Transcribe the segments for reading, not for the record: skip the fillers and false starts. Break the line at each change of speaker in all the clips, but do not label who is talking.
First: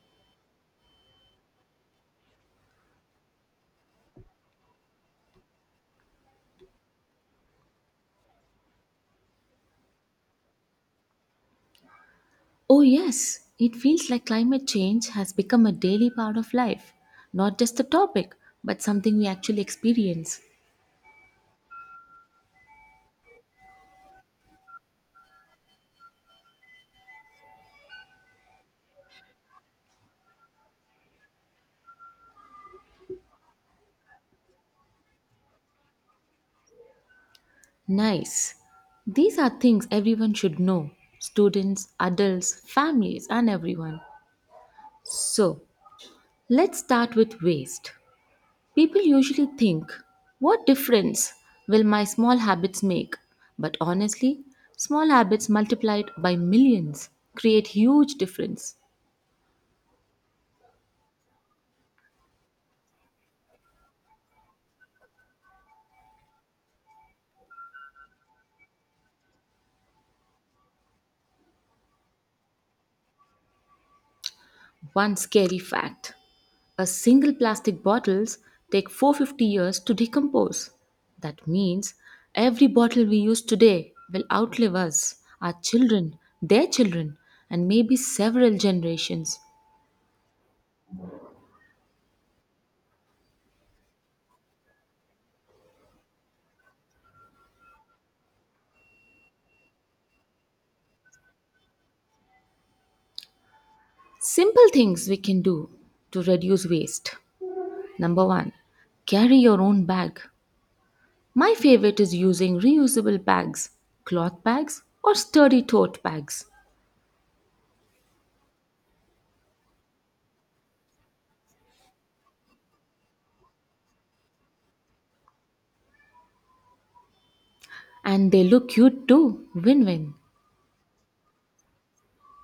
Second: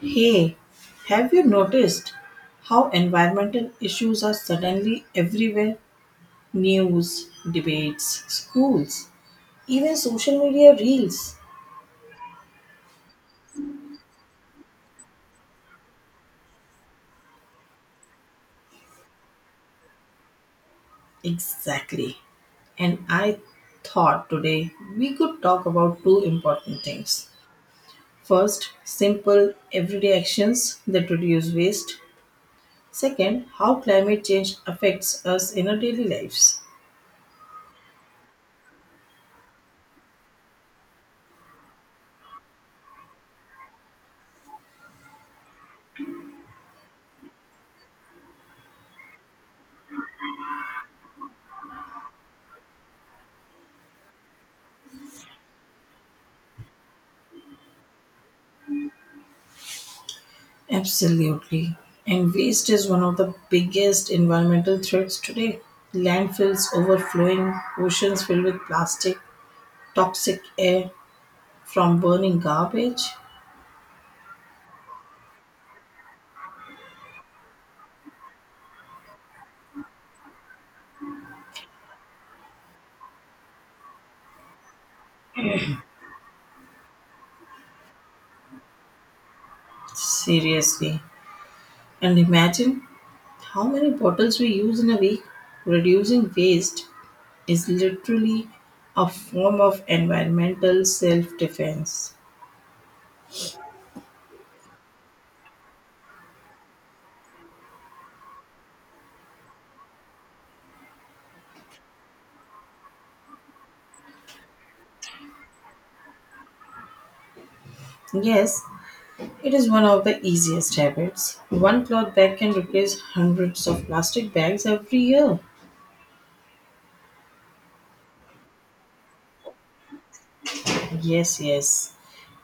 Hey, have you noticed how environmental issues are suddenly everywhere? News, debates, schools, even social media reels.
Oh, yes, it feels like climate change has become a daily part of life, not just a topic, but something we actually experience.
Exactly. And I thought today we could talk about two important things. First, simple everyday actions that reduce waste. Second, how climate change affects us in our daily lives.
Nice. These are things everyone should know, students, adults, families, and everyone. So, let's start with waste. People usually think, what difference will my small habits make? But honestly, small habits multiplied by millions create huge difference.
Absolutely. And waste is one of the biggest environmental threats today. Landfills overflowing, oceans filled with plastic, toxic air from burning garbage.
One scary fact. A single plastic bottles take 450 years to decompose. That means every bottle we use today will outlive us, our children, their children, and maybe several generations.
Seriously. And imagine how many bottles we use in a week. Reducing waste is literally a form of environmental self defense.
Simple things we can do to reduce waste. Number 1, carry your own bag. My favorite is using reusable bags, cloth bags or sturdy tote bags.
Yes, it is one of the easiest habits. One cloth bag can replace hundreds of plastic bags every year.
And they look cute too. Win-win.
Yes, yes.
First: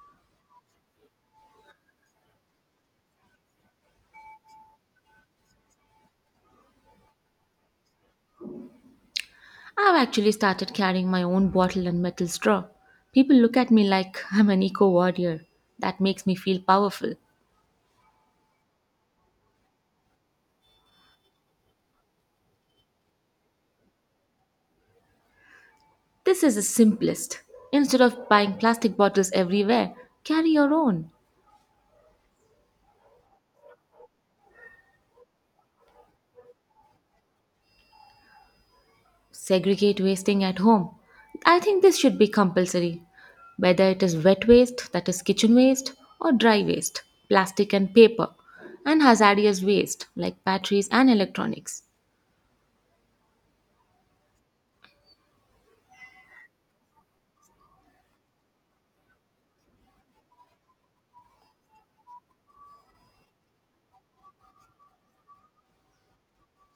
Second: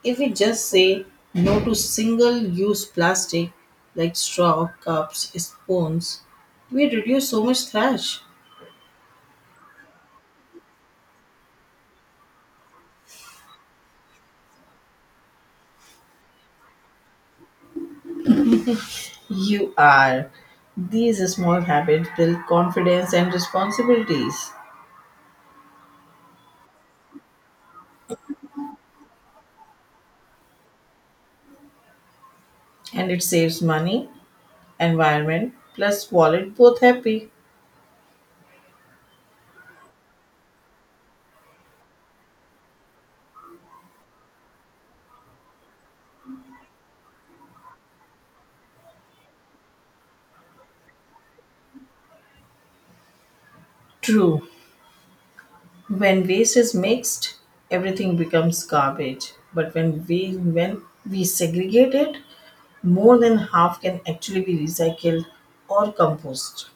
If we just say no to single use plastic like straw, cups, spoons, we reduce so much trash.
I've actually started carrying my own bottle and metal straw. People look at me like I'm an eco warrior. That makes me feel powerful.
You are. These small habits build confidence and responsibilities,
This is the simplest. Instead of buying plastic bottles everywhere, carry your own.
and it saves money, environment, plus wallet both happy.
Segregate wasting at home. I think this should be compulsory. Whether it is wet waste, that is kitchen waste, or dry waste, plastic and paper, and hazardous waste like batteries and electronics.
True. When waste is mixed, everything becomes garbage. But when we segregate it, more than half can actually be recycled or compost.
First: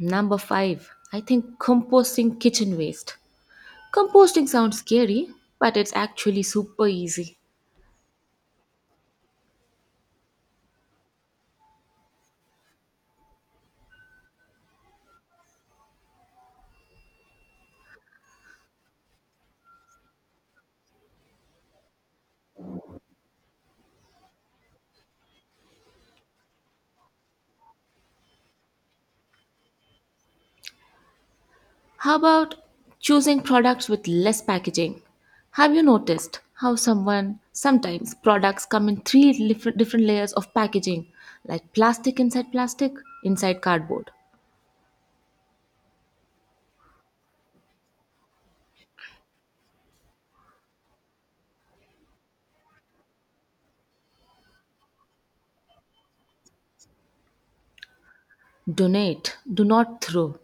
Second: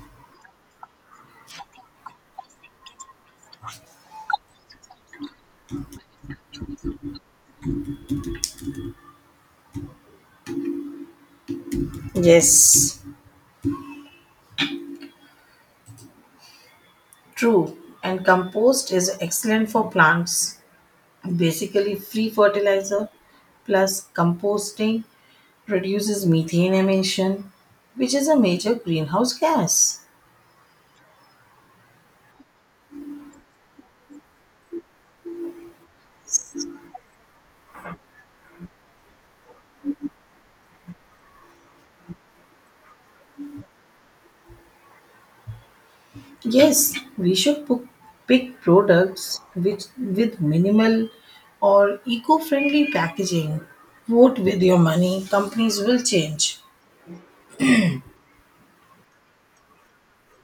Number five, I think composting kitchen waste. Composting sounds scary, but it's actually super easy.
Yes, true. And compost is excellent for plants. Basically, free fertilizer plus composting reduces methane emission, which is a major greenhouse gas.
How about choosing products with less packaging? Have you noticed how someone sometimes products come in three different layers of packaging, like plastic, inside cardboard?
Yes, pick products which with minimal or eco-friendly packaging. Vote with your money, companies will change.
Donate, do not throw.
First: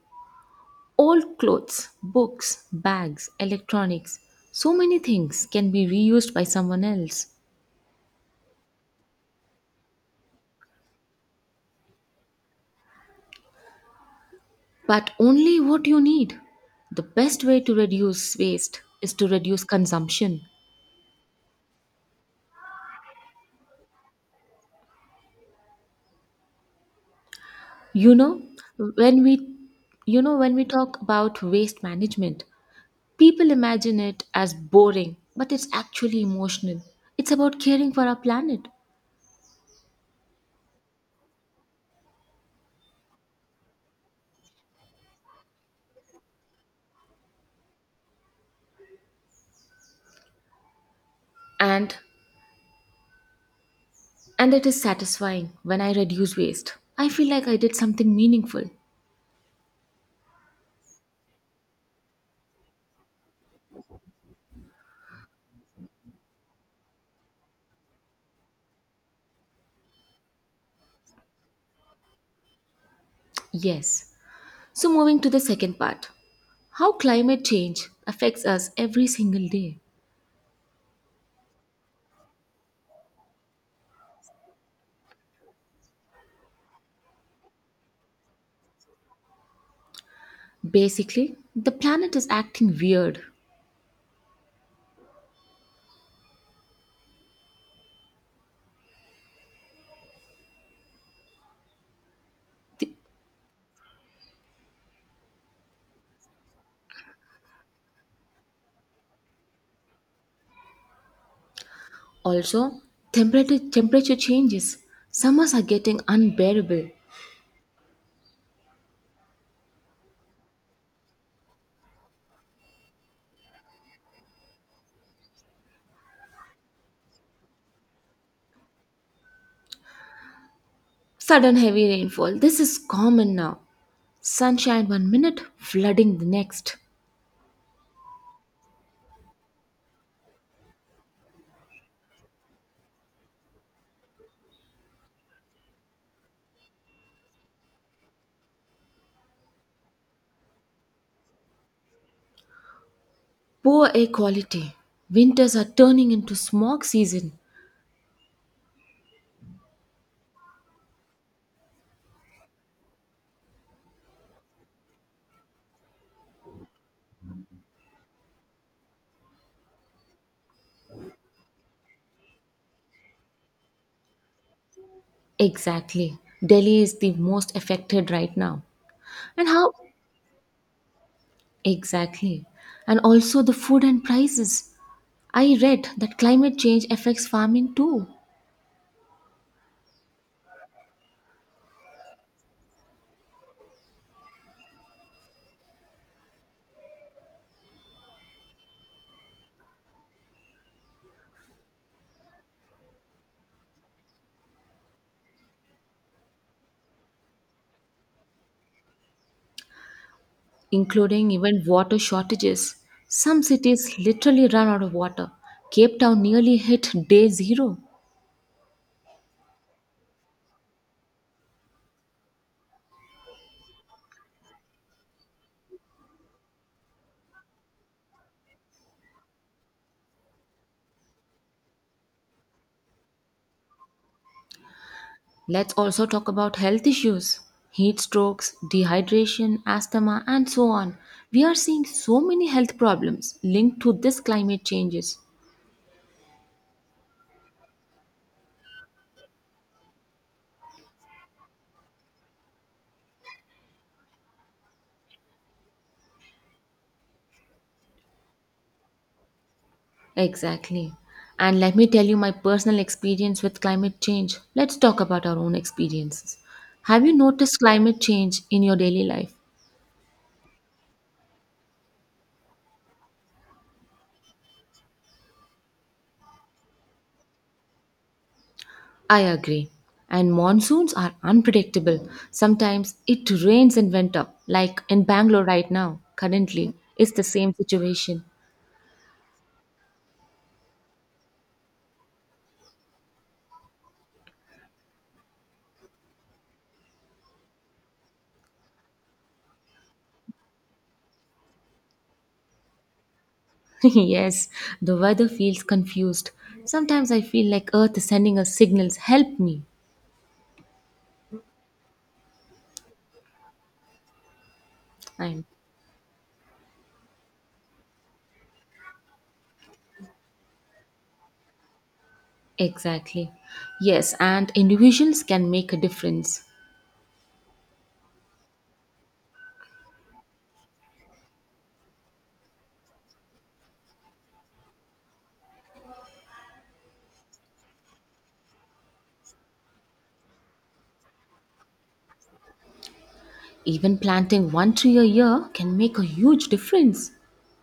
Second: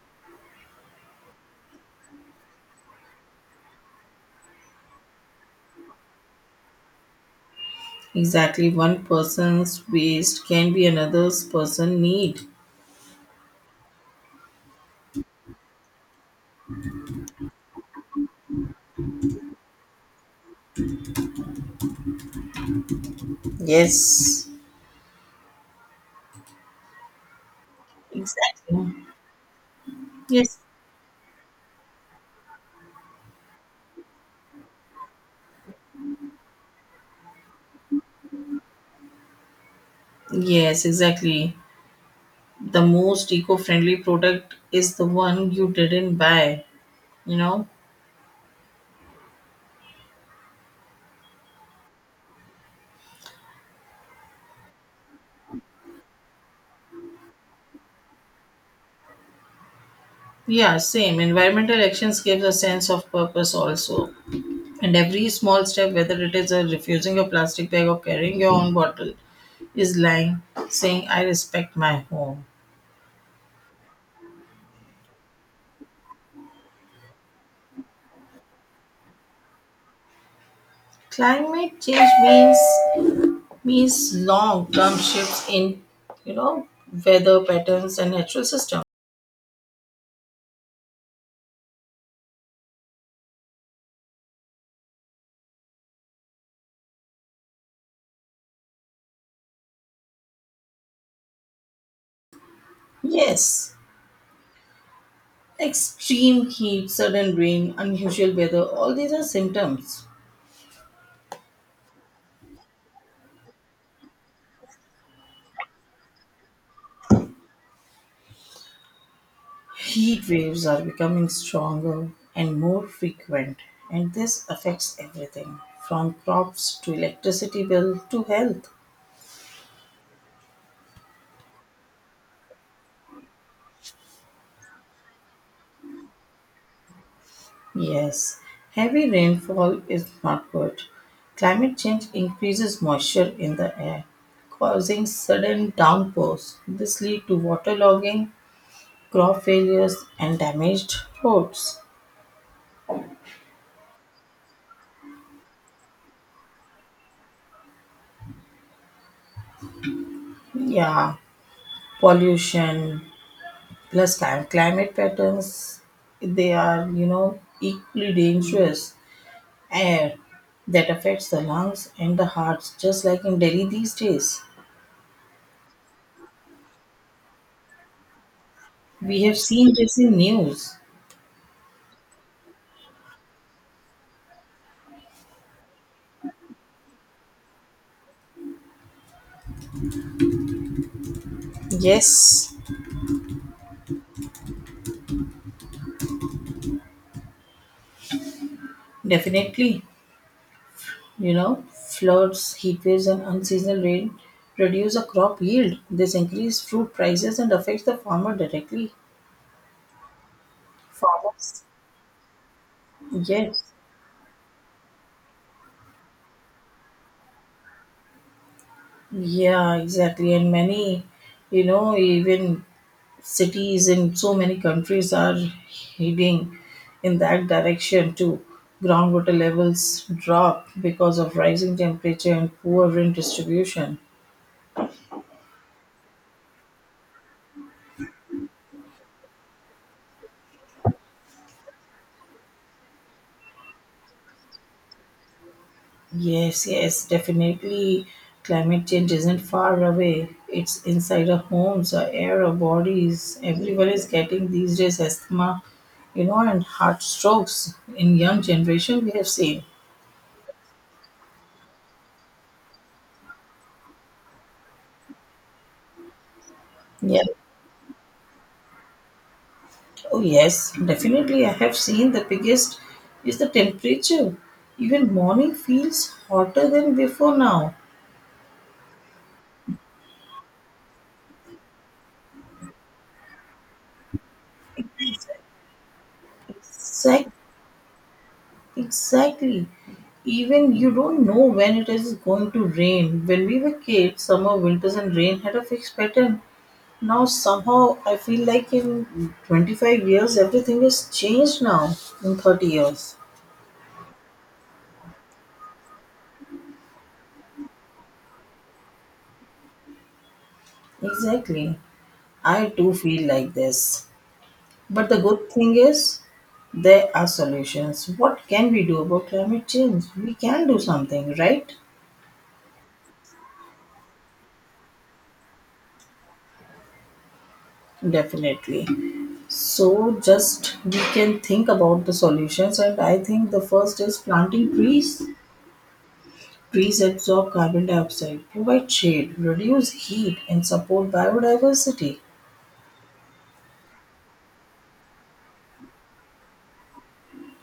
Old clothes, books, bags, electronics, so many things can be reused by someone else,
Exactly, one person's waste can be another's person need.
but only what you need. The best way to reduce waste is to reduce consumption.
Yes.
You know,
Exactly.
when we you know when
Yes.
we talk about waste management, people imagine it as boring, but it's actually emotional. It's about caring for our planet,
Yes, exactly. The most eco-friendly product is the one you didn't buy, you know?
and and it is satisfying when I reduce waste. I feel like I did something meaningful.
Yeah, same. Environmental actions gives a sense of purpose also. And every small step, whether it is a refusing a plastic bag or carrying your own bottle, is lying, saying, I respect my home.
Yes. So moving to the second part, how climate change affects us every single day.
Climate change means long term shifts in you know weather patterns and natural systems.
Basically, the planet is acting weird. The-
Yes. Extreme heat, sudden rain, unusual weather, all these are symptoms.
Also, temperature changes. Summers are getting unbearable.
Heat waves are becoming stronger and more frequent, and this affects everything from crops to electricity bill to health.
Sudden heavy rainfall. This is common now. Sunshine one minute, flooding the next.
Yes, heavy rainfall is not good. Climate change increases moisture in the air, causing sudden downpours. This leads to waterlogging, crop failures, and damaged roads.
Poor air quality. Winters are turning into smog season.
Yeah, pollution plus climate patterns, they are, equally dangerous. Air that affects the lungs and the hearts, just like in Delhi these days.
Exactly. Delhi is the most affected right now.
We have
And how
seen this in news.
exactly? And also the food and prices. I read that climate change affects farming too,
Yes. Definitely, floods, heat waves, and unseasonal rain reduce a crop yield. This increase fruit prices and affects the farmer directly.
including
Farmers,
even water shortages. Some
yes,
cities literally run out of water. Cape Town nearly hit day zero.
yeah, exactly. And many, even cities in so many countries are heading in that direction too. Groundwater levels drop because of rising temperature and poor wind distribution.
Let's also talk about health issues, heat strokes, dehydration, asthma, and so on. We are seeing so many health problems linked to this climate changes.
Yes, yes, definitely. Climate change isn't far away. It's inside our homes, our air, our bodies. Everyone is getting these days asthma, and heart strokes in young generation we have seen.
Exactly. And let me tell you my personal experience with climate change. Let's talk about our own experiences. Have you
Yeah.
noticed climate change in your daily life?
Oh yes, definitely I have seen the biggest is the temperature. Even morning feels hotter than before now.
I agree. And monsoons are unpredictable. Sometimes it rains in winter, like in Bangalore right now. Currently, it's the
Sec
same situation.
Exactly. Even you don't know when it is going to rain. When we were kids, summer, winters, and rain had a fixed pattern. Now, somehow, I feel like in 25 years, everything has changed now. In 30 years.
Yes, the weather feels confused. Sometimes I feel like Earth is sending us signals help me.
Exactly. I do feel like this. But the
I'm
good thing is, there are solutions. What can we do about climate change? We can do something, right?
exactly. Yes, and individuals can make a difference.
Definitely. So just we can think about the solutions, and I think the first is planting trees. Trees absorb carbon dioxide, provide shade, reduce heat, and support biodiversity.
Even planting one tree a year can make a huge difference.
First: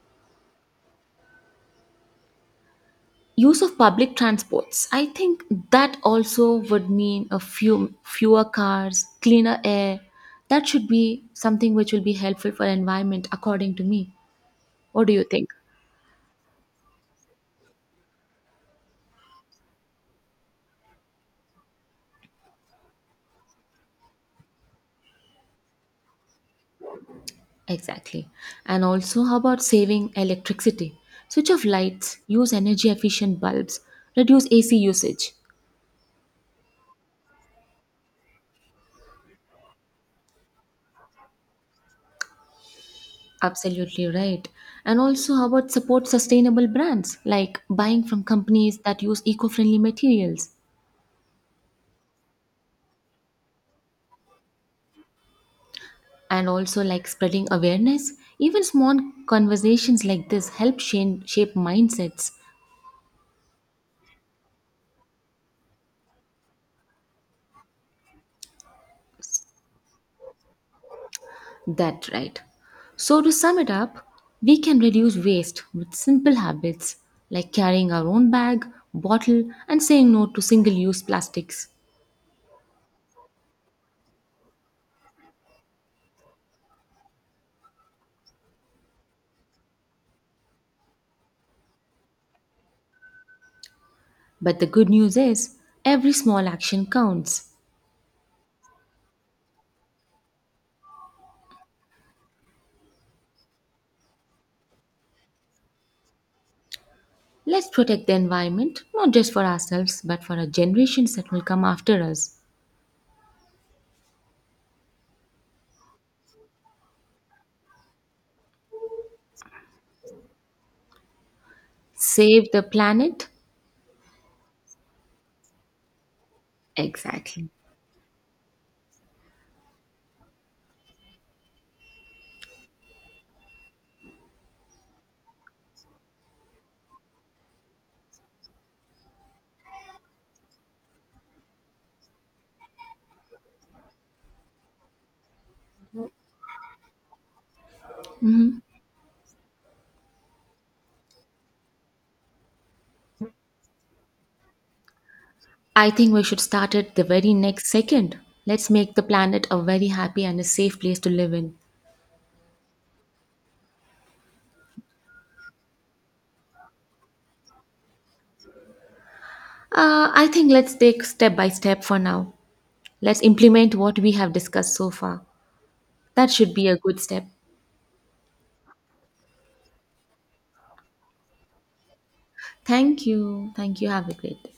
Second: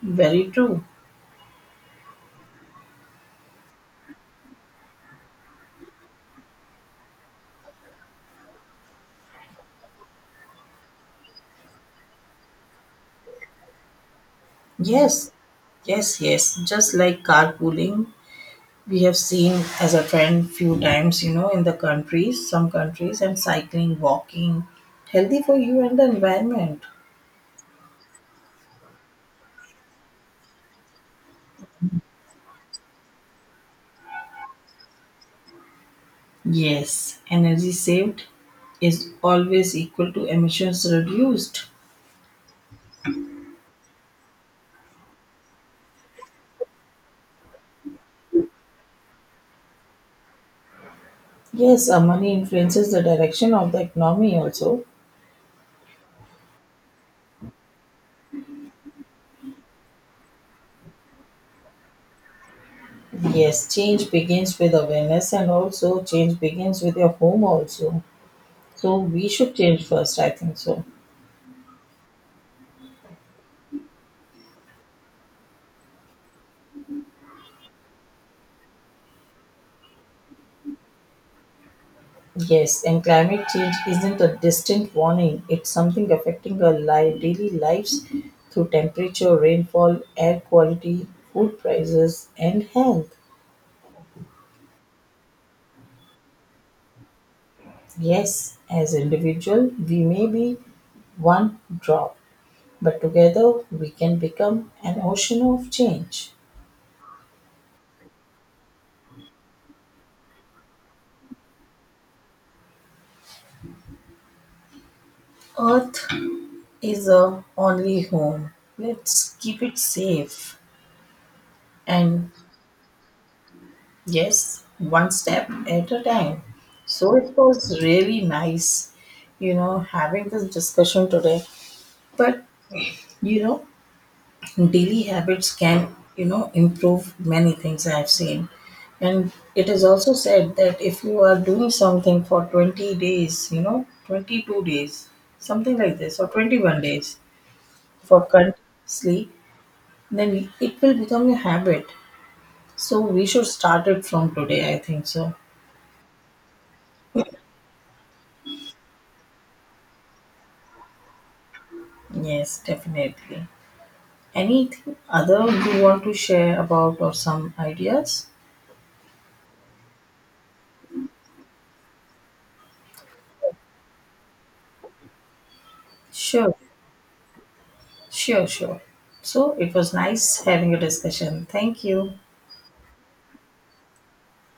Very true.
Use of public transports, I think that also would mean a few fewer cars, cleaner air. That should be something which will be helpful for environment, according to me. What do you
Yes,
think?
yes, yes. Just like carpooling, we have seen as a trend few times, in the countries, some countries, and cycling, walking, healthy for you and the environment.
Exactly. And also, how about saving electricity? Switch off lights, use energy efficient bulbs, reduce ac usage.
Yes, energy saved is always equal to emissions reduced.
Absolutely right. And also how about support sustainable brands, like buying from companies that use eco-friendly materials.
Yes, money influences the direction of the economy also.
And also like spreading awareness. Even small conversations like this help shape mindsets.
Yes, change begins with awareness and also change begins with your home also. So we should change first, I think so.
That right. So to sum it up, we can reduce waste with simple habits like carrying our own bag, bottle, and saying no to single use plastics.
Yes, and climate change isn't a distant warning. It's something affecting our life, daily lives through temperature, rainfall, air quality, food prices, and health.
But the good news is every small action counts.
Yes, as individual we may be one drop, but together we can become an ocean of change.
Let's protect the environment not just for ourselves but for our generations that will come after us.
Earth is our only home. Let's keep it safe and
Save the planet.
yes, one step at a time. So it
Exactly.
was really nice, having this discussion today. But you know, daily habits can improve many things I have seen, and it is also said that if you are doing something for 20 days 22 days something like this or 21 days for continuously, then it will become a habit. So we should start it from today, I think so.
I think we should start it the very next second. Let's make the planet a very happy and a safe place to live in.
Yes, definitely. Anything other you want to share about or some ideas?
I think let's take step by step for now. Let's implement what we have discussed so far. That should
Sure.
be a good step.
Sure. So it was nice having a discussion. Thank you.
Thank you. Thank you. Have a great day.